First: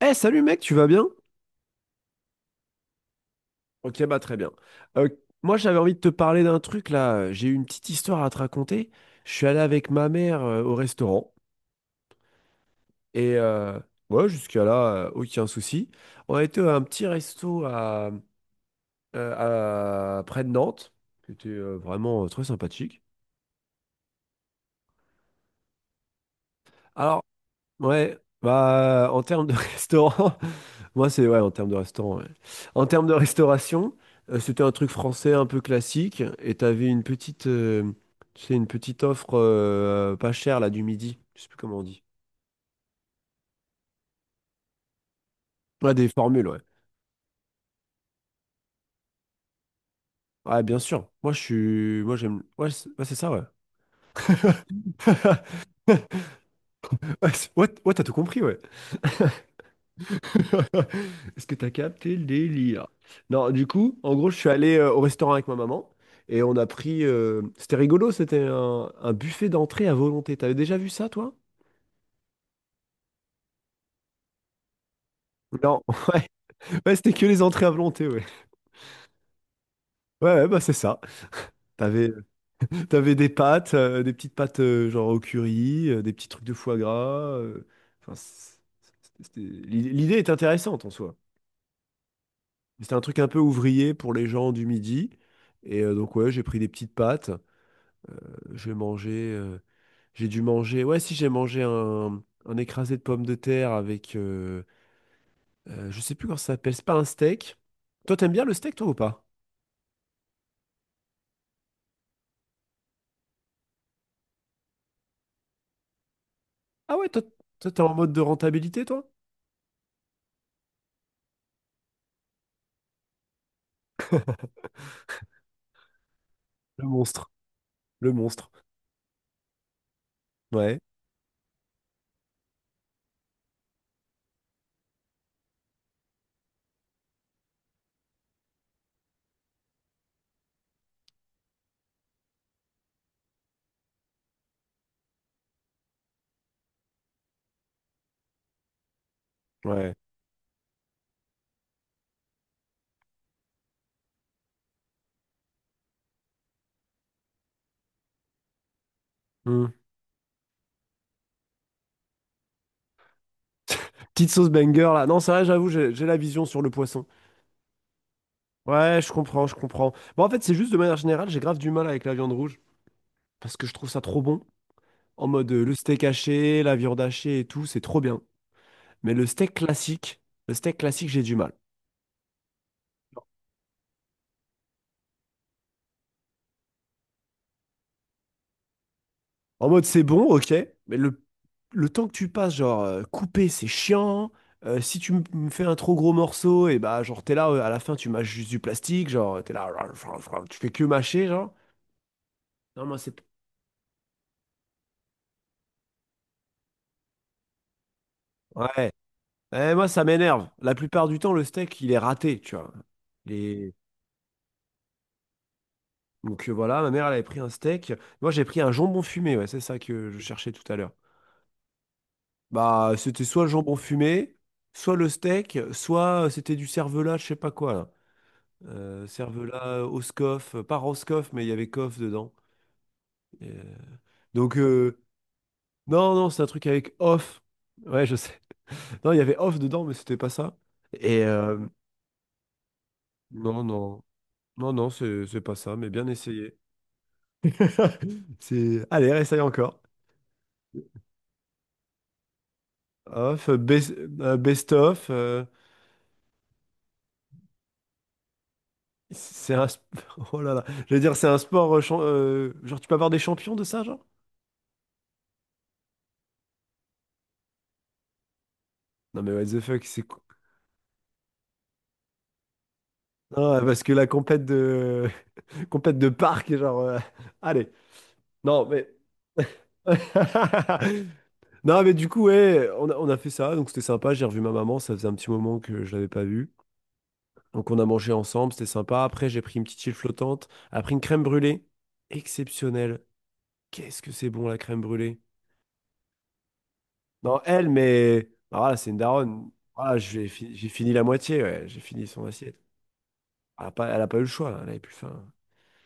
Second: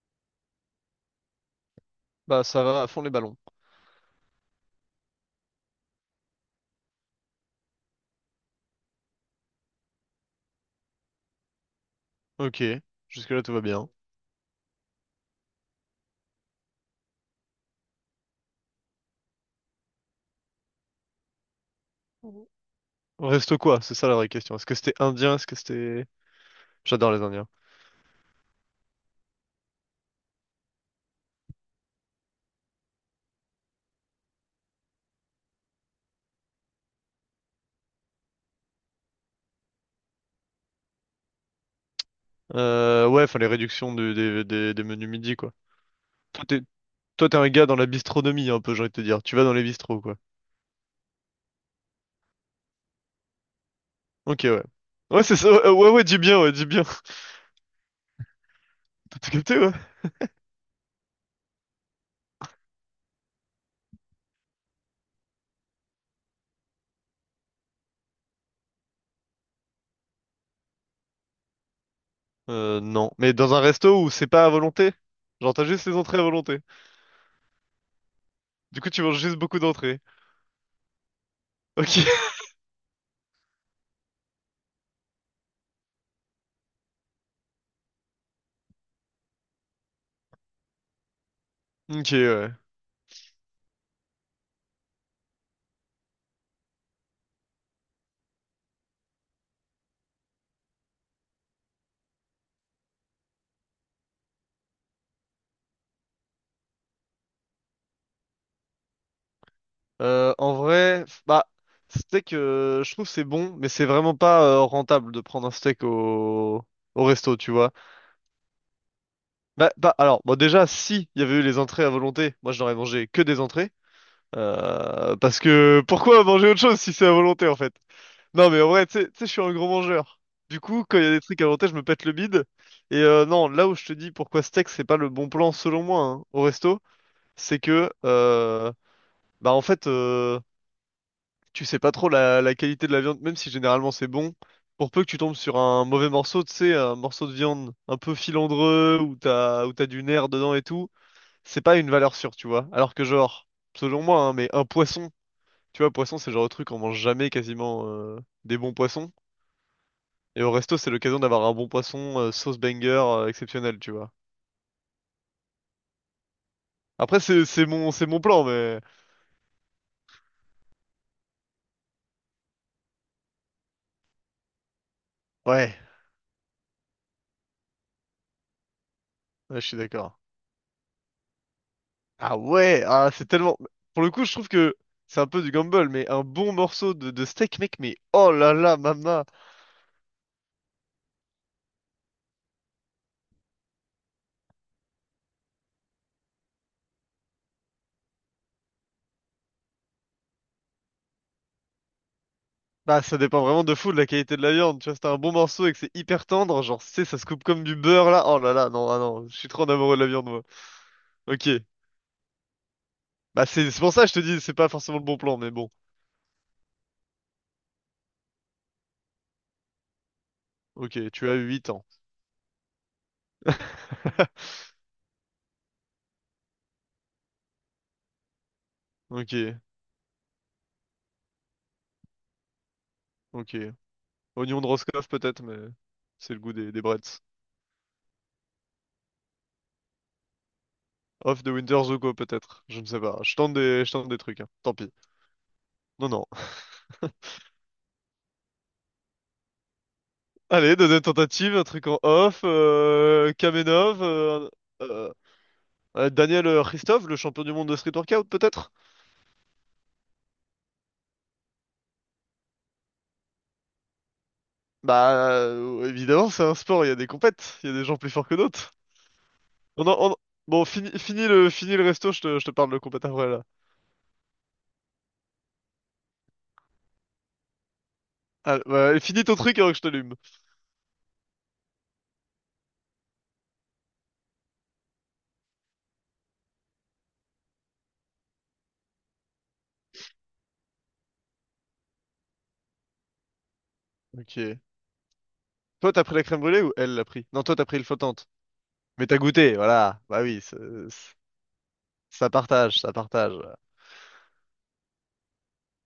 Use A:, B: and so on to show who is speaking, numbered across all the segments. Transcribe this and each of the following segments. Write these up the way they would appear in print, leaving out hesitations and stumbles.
A: Eh, salut mec, tu vas bien?
B: Bah, ça va à fond les ballons.
A: Ok, bah très bien. Euh, Moi j'avais envie de te parler d'un truc là. J'ai eu une petite histoire à te raconter. Je suis allé avec ma mère au restaurant,
B: Ok,
A: et
B: jusque-là tout va bien.
A: ouais, jusqu'à là, aucun souci. On a été à un petit resto à, près de Nantes, qui était vraiment très
B: Mhm.
A: sympathique.
B: Reste quoi? C'est ça la vraie question. Est-ce que c'était indien? Est-ce que c'était... J'adore les
A: Alors,
B: Indiens.
A: ouais, bah, en termes de restaurant, moi c'est ouais, en termes de restaurant. Ouais. En termes de restauration, c'était un truc français un peu classique, et t'avais une petite, tu sais, une petite offre pas chère là du midi. Je sais plus comment on dit.
B: Ouais, enfin les réductions des menus midi, quoi.
A: Ouais, des
B: Toi,
A: formules, ouais.
B: t'es, Toi, t'es un gars dans la bistronomie, un peu, j'ai envie de te dire. Tu vas dans les bistros, quoi.
A: Ouais, bien sûr. Moi j'aime, ouais, c'est ça, ouais.
B: Ok, ouais. Ouais, c'est ça. Ouais, ouais, ouais, dis bien, ouais, dis bien.
A: Ouais, ouais, ouais, t'as tout compris, ouais.
B: T'as tout capté, ouais.
A: Est-ce que t'as capté le délire? Non, du coup, en gros, je suis allé au restaurant avec ma maman et on a pris. C'était rigolo, c'était un buffet d'entrée à volonté. T'avais déjà vu ça, toi?
B: Non. Mais dans un resto où c'est pas à volonté? Genre, t'as
A: Non.
B: juste les entrées à
A: Ouais,
B: volonté.
A: ouais, c'était que les entrées à volonté, ouais.
B: Du coup, tu manges juste beaucoup d'entrées.
A: Ouais, ouais, bah c'est ça.
B: Ok.
A: T'avais, T'avais des pâtes, des petites pâtes genre au curry, des petits trucs de foie gras. euh, enfin, l'idée est intéressante en soi.
B: Ok, ouais.
A: C'était un truc un peu ouvrier pour les gens du midi. Et donc, ouais, j'ai pris des petites pâtes. J'ai mangé, euh, j'ai dû manger. Ouais, si j'ai mangé un écrasé de pommes de terre avec, je sais plus comment ça s'appelle, c'est pas un steak. Toi, t'aimes bien le steak, toi ou pas?
B: En vrai, f- bah, Steak, je trouve que c'est bon, mais c'est vraiment pas rentable de prendre un steak
A: Ah
B: au
A: ouais, toi,
B: resto, tu
A: toi,
B: vois.
A: t'es en mode de rentabilité, toi?
B: Bah, bah, alors, bon, déjà, si il y avait eu les entrées à volonté, moi je n'aurais mangé que des entrées. Parce que pourquoi manger autre chose
A: Le
B: si c'est à
A: monstre,
B: volonté en fait?
A: le
B: Non,
A: monstre.
B: mais en vrai, tu sais, je suis un gros mangeur. Du
A: Ouais,
B: coup, quand il y a des trucs à volonté, je me pète le bide. Non, là où je te dis pourquoi steak, c'est pas le bon plan selon moi hein, au resto, c'est que, bah en fait. Tu sais pas trop la qualité de la viande, même si généralement c'est bon. Pour peu que tu tombes sur un mauvais morceau, tu sais, un morceau de viande un peu filandreux, où t'as
A: ouais.
B: du nerf dedans et tout, c'est pas une valeur sûre, tu vois. Alors que genre, selon moi, hein, mais un poisson, tu vois, poisson c'est le genre de truc on mange jamais quasiment des bons poissons.
A: Hmm.
B: Et au resto, c'est l'occasion d'avoir un bon poisson, sauce banger, exceptionnelle, tu vois.
A: Petite sauce banger là. Non, c'est vrai, j'avoue, j'ai la vision sur le poisson.
B: Après, c'est mon plan, mais
A: Ouais, je comprends, je comprends. Bon, en fait, c'est juste de manière générale, j'ai grave du mal avec la viande rouge, parce que je trouve ça trop bon. En mode le
B: ouais,
A: steak haché, la viande hachée et tout, c'est trop bien. Mais
B: ouais, je suis d'accord.
A: le steak classique, j'ai du mal.
B: Ah ouais, ah c'est tellement. Pour le coup, je trouve que c'est un peu du gamble, mais un bon morceau de steak, mec, mais oh là là, maman!
A: En mode, c'est bon, ok, mais le temps que tu passes, genre, couper, c'est chiant. Si tu me fais un trop gros morceau, et bah, genre, t'es là, à la fin, tu mâches juste du plastique, genre, t'es là, tu fais que mâcher, genre. Non, moi,
B: Bah,
A: c'est.
B: ça dépend vraiment de fou de la qualité de la viande. Tu vois, si t'as un bon morceau et que c'est hyper tendre, genre, tu sais, ça se coupe comme du beurre là. Oh là là, non,
A: Ouais.
B: ah non, je suis trop en
A: Eh, moi,
B: amoureux de
A: ça
B: la viande, moi.
A: m'énerve. La plupart du temps, le
B: Ok.
A: steak, il est raté, tu vois.
B: Bah,
A: Les...
B: c'est pour ça que je te dis, c'est pas forcément le bon plan, mais bon.
A: Donc, voilà, ma mère, elle avait pris un steak. Moi, j'ai pris un jambon fumé, ouais, c'est ça que je cherchais tout à l'heure.
B: Ok, tu as 8 ans.
A: Bah, c'était soit le jambon fumé, soit le steak, soit c'était du cervelas, je sais pas quoi, là.
B: Ok,
A: Cervelas Oscoff, pas Roscoff, mais il y avait coff dedans. Et,
B: ok.
A: euh, donc,
B: Oignon de
A: euh,
B: Roscoff, peut-être, mais
A: non, non,
B: c'est le
A: c'est un
B: goût
A: truc
B: des
A: avec
B: Bretts.
A: off. Ouais, je sais. Non, il y avait off dedans, mais c'était pas ça. Et
B: Off de
A: euh,
B: Winter Zuko, peut-être. Je ne sais pas.
A: non,
B: Je
A: non,
B: tente des trucs, hein.
A: non,
B: Tant
A: non,
B: pis.
A: c'est pas ça, mais bien
B: Non, non.
A: essayé. C'est... Allez, réessaye encore.
B: Allez, deuxième tentative, un truc en off,
A: Off, best,
B: Kamenov,
A: Best of.
B: euh, Daniel Christophe, le champion du monde de street workout peut-être?
A: C'est un... sp- Oh là là. J'allais dire, c'est un sport... Genre, tu peux avoir des champions de ça, genre?
B: Évidemment, c'est un sport, il y a des compètes, il y a des gens plus forts que d'autres.
A: Non, mais what the fuck,
B: On en-
A: c'est...
B: on-
A: quoi.
B: Bon, fini le resto, je te parle de compète après là.
A: Non, parce que la compète de... Compète de parc, genre... Allez.
B: Ah,
A: Non, mais...
B: bah, finis ton truc avant que je t'allume.
A: Non, mais du coup, ouais, on a fait ça, donc c'était sympa. J'ai revu ma maman, ça faisait un petit moment que je l'avais pas vue. Donc on a mangé ensemble, c'était sympa. Après, j'ai pris une petite île flottante, après une crème brûlée. Exceptionnelle. Qu'est-ce que c'est bon la
B: Ok.
A: crème brûlée?
B: Toi, t'as pris la crème brûlée ou elle l'a pris?
A: Non,
B: Non, toi, t'as
A: elle,
B: pris le
A: mais
B: flottante.
A: ah, voilà, c'est une
B: Mais t'as
A: daronne.
B: goûté,
A: Voilà,
B: voilà. Bah oui,
A: j'ai fini la
B: c'est-
A: moitié, ouais. J'ai fini son
B: ça
A: assiette.
B: partage, ça partage.
A: Elle a pas eu le choix, elle avait plus faim.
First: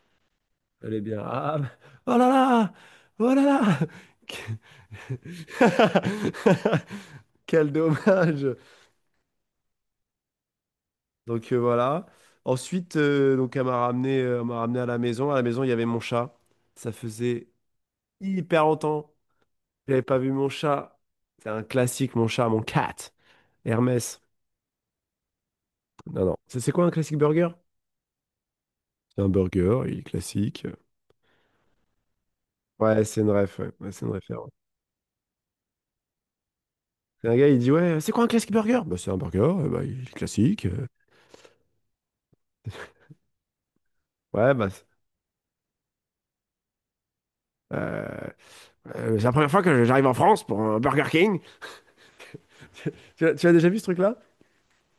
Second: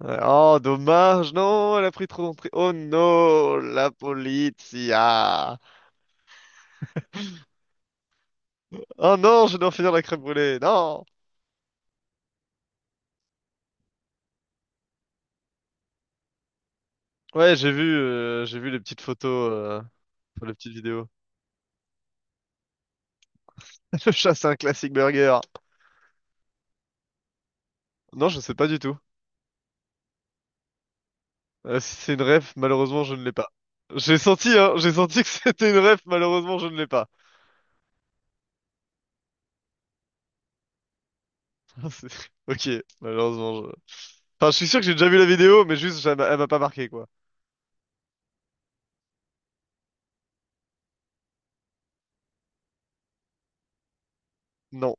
B: Ouais, oh,
A: Elle est bien.
B: dommage,
A: Ah, bah,
B: non, elle a pris
A: oh
B: trop
A: là
B: d'entrée.
A: là!
B: Oh
A: Oh là
B: non,
A: là!
B: la polizia.
A: Quel dommage!
B: Oh non, je dois finir la crème brûlée, non.
A: Donc voilà. Ensuite, donc elle m'a ramené à la maison. À la maison, il y avait mon chat. Ça faisait
B: Ouais, j'ai
A: hyper
B: vu les petites
A: longtemps que
B: photos,
A: j'avais pas vu
B: enfin,
A: mon
B: les petites
A: chat.
B: vidéos.
A: C'est un classique, mon chat, mon cat.
B: Le
A: Hermès.
B: chat, c'est un classique burger.
A: Non, non. C'est quoi un classique burger?
B: Non, je sais pas du tout.
A: C'est un burger, il est classique.
B: Si c'est une ref,
A: Ouais,
B: malheureusement, je
A: c'est
B: ne
A: une
B: l'ai pas.
A: ref, ouais. Ouais, c'est une
B: J'ai
A: ref. Ouais.
B: senti, hein, j'ai senti que c'était une ref, malheureusement, je ne l'ai pas.
A: C'est un gars, il dit, ouais, c'est quoi un classique burger? Bah, c'est un burger, bah, il est classique.
B: Ok, malheureusement, je... Enfin,
A: Ouais,
B: je
A: bah,
B: suis sûr que j'ai déjà vu la vidéo, mais juste, elle m'a pas marqué, quoi.
A: euh, c'est la première fois que j'arrive en France pour un Burger King. Tu as déjà vu ce truc-là?
B: Non.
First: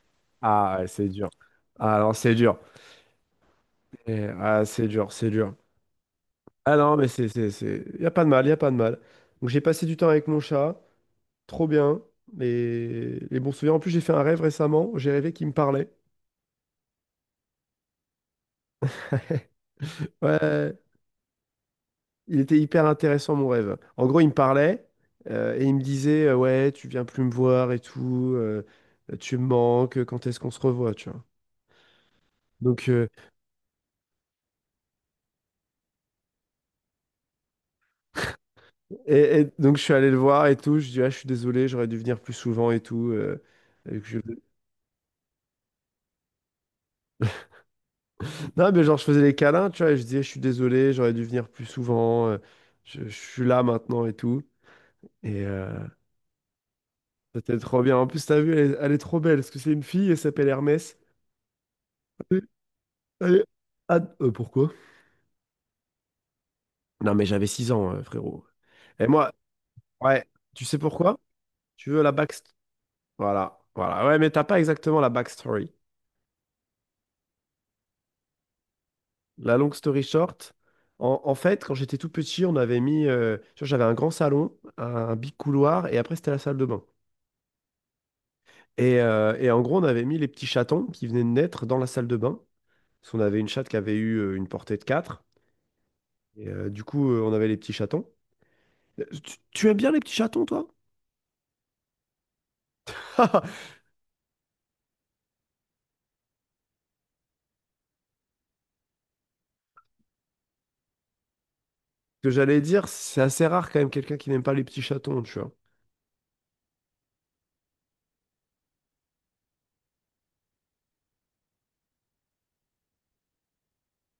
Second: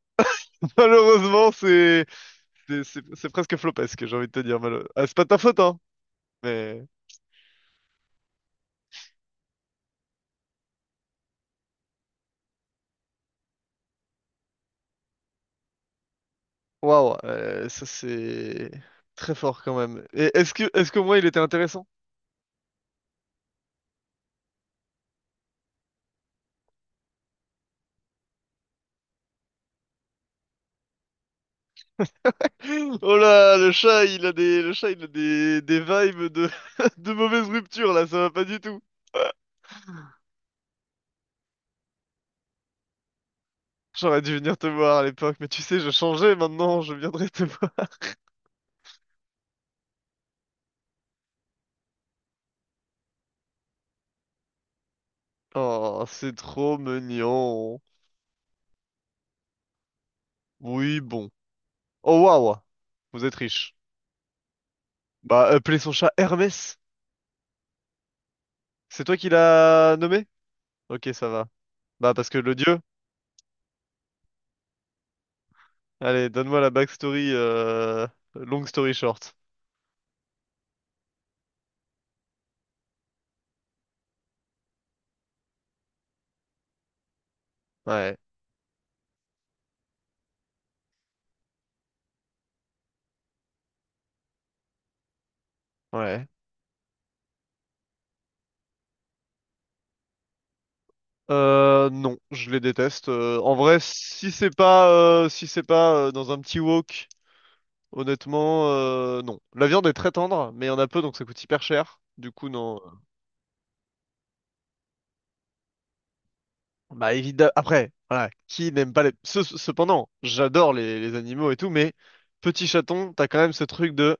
A: Ah, ouais, c'est dur.
B: Malheureusement,
A: Ah
B: c'est...
A: non, c'est dur.
B: C'est presque flopesque, j'ai envie
A: Eh,
B: de te dire.
A: ah,
B: Malo.
A: c'est
B: Ah,
A: dur,
B: c'est pas
A: c'est
B: de ta
A: dur.
B: faute, hein.
A: Ah
B: Mais
A: non, mais c'est... Y a pas de mal, y a pas de mal. Donc j'ai passé du temps avec mon chat, trop bien. Les bons souvenirs. En plus, j'ai fait un rêve récemment. J'ai rêvé qu'il me parlait.
B: waouh, ça c'est très fort quand même. Et
A: Ouais.
B: est-ce qu'au moins il était intéressant?
A: Il était hyper intéressant, mon rêve. En gros, il me parlait et il me disait, ouais, tu viens plus me voir et tout, tu me manques, quand est-ce qu'on se revoit, tu vois. Donc,
B: Oh là, le chat, il a des vibes de mauvaise rupture là, ça va pas du tout.
A: et donc, je suis allé le voir et tout. Je dis, ah, je suis désolé, j'aurais dû venir plus souvent et tout. Et que je-
B: J'aurais dû venir te voir à l'époque, mais tu sais, je changeais maintenant, je viendrai te voir.
A: Non, mais genre, je faisais les câlins, tu vois, et je disais, je suis désolé, j'aurais dû venir plus souvent, je suis là maintenant et tout. Et
B: Oh, c'est trop
A: c'était trop
B: mignon.
A: bien. En plus, t'as vu, elle est trop belle, parce que c'est une fille, elle s'appelle Hermès.
B: Oui, bon. Oh
A: Elle
B: waouh, vous êtes
A: est-
B: riche.
A: elle Pourquoi?
B: Bah, appelez son chat Hermès.
A: Non, mais j'avais 6 ans, frérot.
B: C'est
A: Et
B: toi qui
A: moi,
B: l'as
A: ouais,
B: nommé?
A: tu sais
B: Ok,
A: pourquoi?
B: ça va.
A: Tu veux la
B: Bah parce que
A: backstory.
B: le dieu.
A: Voilà, voilà. Ouais, mais t'as pas exactement la backstory.
B: Allez, donne-moi la backstory, long story short.
A: La long story short, en fait, quand j'étais tout petit, on avait mis. Tu vois, j'avais un grand salon, un big couloir, et après, c'était la salle de bain.
B: Ouais,
A: Et en gros, on avait mis les petits chatons qui venaient de naître dans la salle de bain. Parce qu'on avait une chatte qui avait eu une portée de 4.
B: ouais.
A: Et du coup, on avait les petits chatons. Tu aimes bien les petits chatons, toi?
B: Non, je les déteste. En
A: Ce
B: vrai, si c'est pas, Si c'est pas dans un petit wok, honnêtement, non. La viande est très tendre, mais il y en a peu, donc ça coûte hyper cher.
A: que
B: Du coup,
A: j'allais
B: non.
A: dire, c'est assez rare quand même quelqu'un qui n'aime pas les petits chatons, tu vois.
B: Bah évidemment. Après, voilà, qui n'aime pas les. Cependant, j'adore les animaux et tout, mais petit chaton, t'as quand même ce truc de.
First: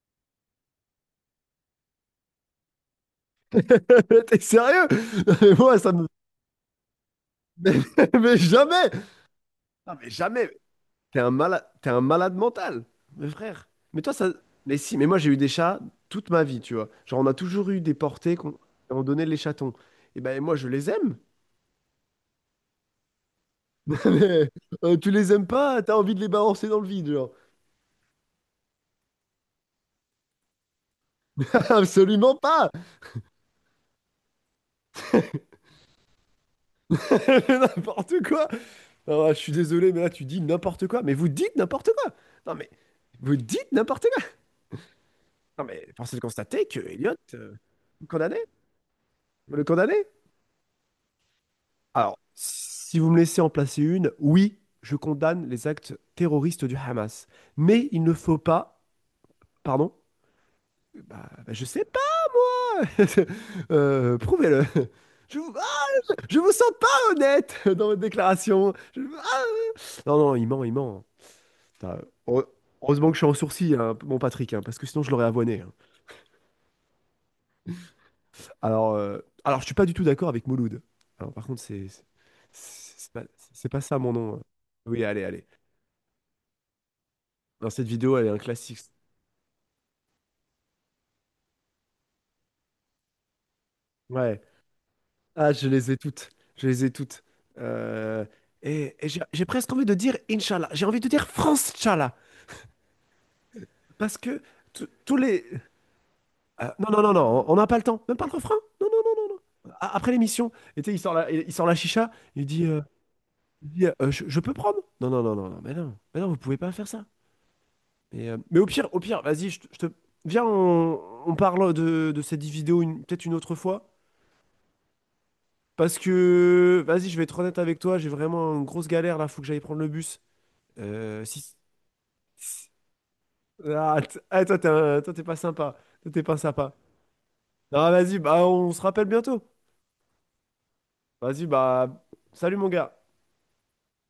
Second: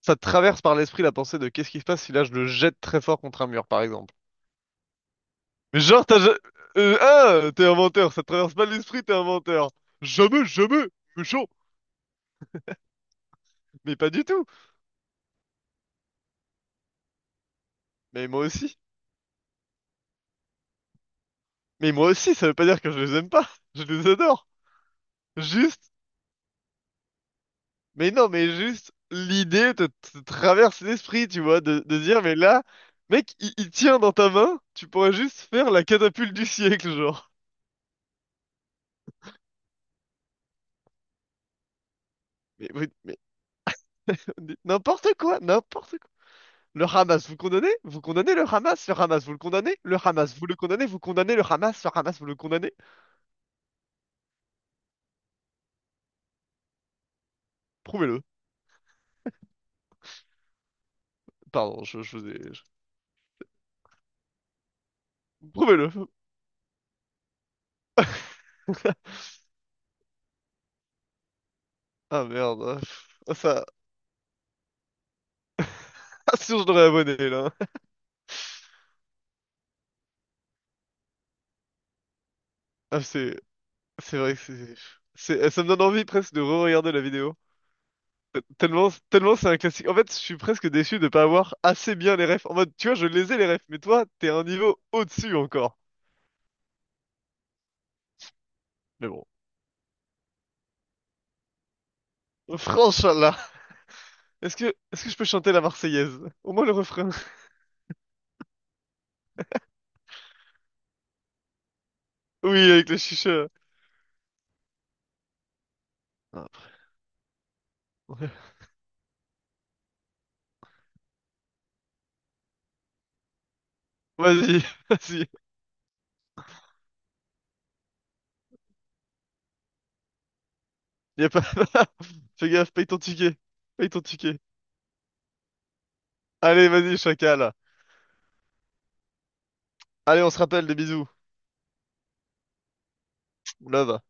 B: Ça te traverse par l'esprit la pensée de qu'est-ce qui se passe si là je le jette très fort contre un mur, par exemple.
A: T'es sérieux? Non, mais moi,
B: Mais
A: ça me.
B: genre, t'as... ja- ah, t'es
A: Mais,
B: un menteur, ça te
A: mais
B: traverse pas
A: jamais!
B: l'esprit, t'es un menteur.
A: Non, mais
B: Jamais,
A: jamais!
B: jamais, méchant.
A: T'es un malade mental, mes frères.
B: Mais
A: Mais
B: pas
A: toi,
B: du
A: ça.
B: tout.
A: Mais si, mais moi, j'ai eu des chats toute ma vie, tu vois. Genre, on a toujours eu des
B: Mais
A: portées
B: moi
A: qu'on
B: aussi.
A: on donnait les chatons. Et ben, moi, je les aime.
B: Mais moi aussi, ça veut pas dire que je les aime pas. Je les adore.
A: Mais tu les aimes pas,
B: Juste,
A: t'as envie de les balancer dans le vide, genre.
B: mais non, mais juste, te traverse l'esprit, tu vois, de dire, mais
A: Absolument
B: là,
A: pas!
B: mec, il tient dans ta main, tu pourrais juste faire la catapulte du siècle, genre.
A: Mais n'importe quoi! Non, je suis désolé, mais là, tu dis n'importe quoi. Mais vous dites n'importe quoi! Non, mais
B: Mais, mais, mais-
A: vous dites n'importe quoi!
B: mais n'importe quoi,
A: Non, mais
B: n'importe quoi.
A: force est de constater que
B: Le
A: Elliot,
B: Hamas, vous le condamnez? Vous condamnez
A: condamné.
B: le Hamas? Le Hamas, vous le
A: Le
B: condamnez? Le
A: condamner?
B: Hamas, vous le condamnez? Vous condamnez le Hamas? Le Hamas,
A: Alors,
B: vous le condamnez?
A: si vous me laissez en placer une, oui, je condamne les actes terroristes du Hamas. Mais il ne
B: Prouvez-le.
A: faut pas... Pardon? Bah, je
B: Pardon,
A: sais
B: je vous ai...
A: pas. Prouvez-le. Je vous...
B: Prouvez-le.
A: ah, je vous sens pas honnête dans votre déclaration. Non, non, il ment, il ment. Putain,
B: Ah
A: heure-
B: merde.
A: heureusement que je suis en
B: Ah, ça...
A: sourcil, hein, mon Patrick, hein, parce que sinon je l'aurais avoiné. Hein.
B: Ah, sûr, je l'aurais abonné, là.
A: Alors, je suis pas du tout d'accord avec Mouloud. Alors, par contre,
B: Ah,
A: c'est pas,
B: c'est...
A: c'est pas ça mon
B: C'est vrai
A: nom.
B: que
A: Hein.
B: c'est...
A: Oui, allez, allez.
B: Ça me donne envie presque de re-regarder la vidéo.
A: Dans cette vidéo, elle est un classique.
B: Tellement, tellement c'est un classique. En fait, je suis presque déçu de pas avoir assez bien les refs. En mode, tu vois, je les ai les refs, mais toi, t'es
A: Ouais.
B: un niveau au-dessus
A: Ah, je
B: encore.
A: les ai toutes. Je les ai toutes. Euh, et
B: Mais
A: et j'ai
B: bon.
A: j'ai presque envie de dire Inch'Allah. J'ai envie de dire France Inch'Allah.
B: Franchement,
A: Parce que
B: Est-ce que
A: tous
B: je peux
A: les.
B: chanter la Marseillaise? Au moins le
A: Ah, non, non,
B: refrain.
A: non, non, on n'a pas le temps. Même pas le refrain. Non, non, non. Non. Après l'émission, et tu sais, il sort il sort la chicha.
B: Oui, avec le chicha.
A: Il dit, je peux prendre? Non, non, non, non, non, mais non. Mais non, vous
B: Ah,
A: pouvez pas
B: pff.
A: faire ça.
B: Ouais.
A: Mais au pire, vas-y, Viens, on parle de cette vidéo peut-être une autre fois.
B: Vas-y, vas-y.
A: Parce que, vas-y, je vais être honnête avec toi, j'ai vraiment une grosse galère là, faut que j'aille prendre le bus.
B: Y
A: Euh,
B: a
A: si...
B: pas... Fais
A: si-
B: gaffe, paye ton ticket. Paye
A: Ah,
B: ton ticket.
A: ah, toi, toi, t'es pas sympa. Toi, t'es pas
B: Allez,
A: sympa.
B: vas-y, chacal.
A: Non, vas-y, bah, on se rappelle bientôt.
B: Allez, on se rappelle, des bisous.
A: Vas-y, bah, salut, mon gars.
B: Love.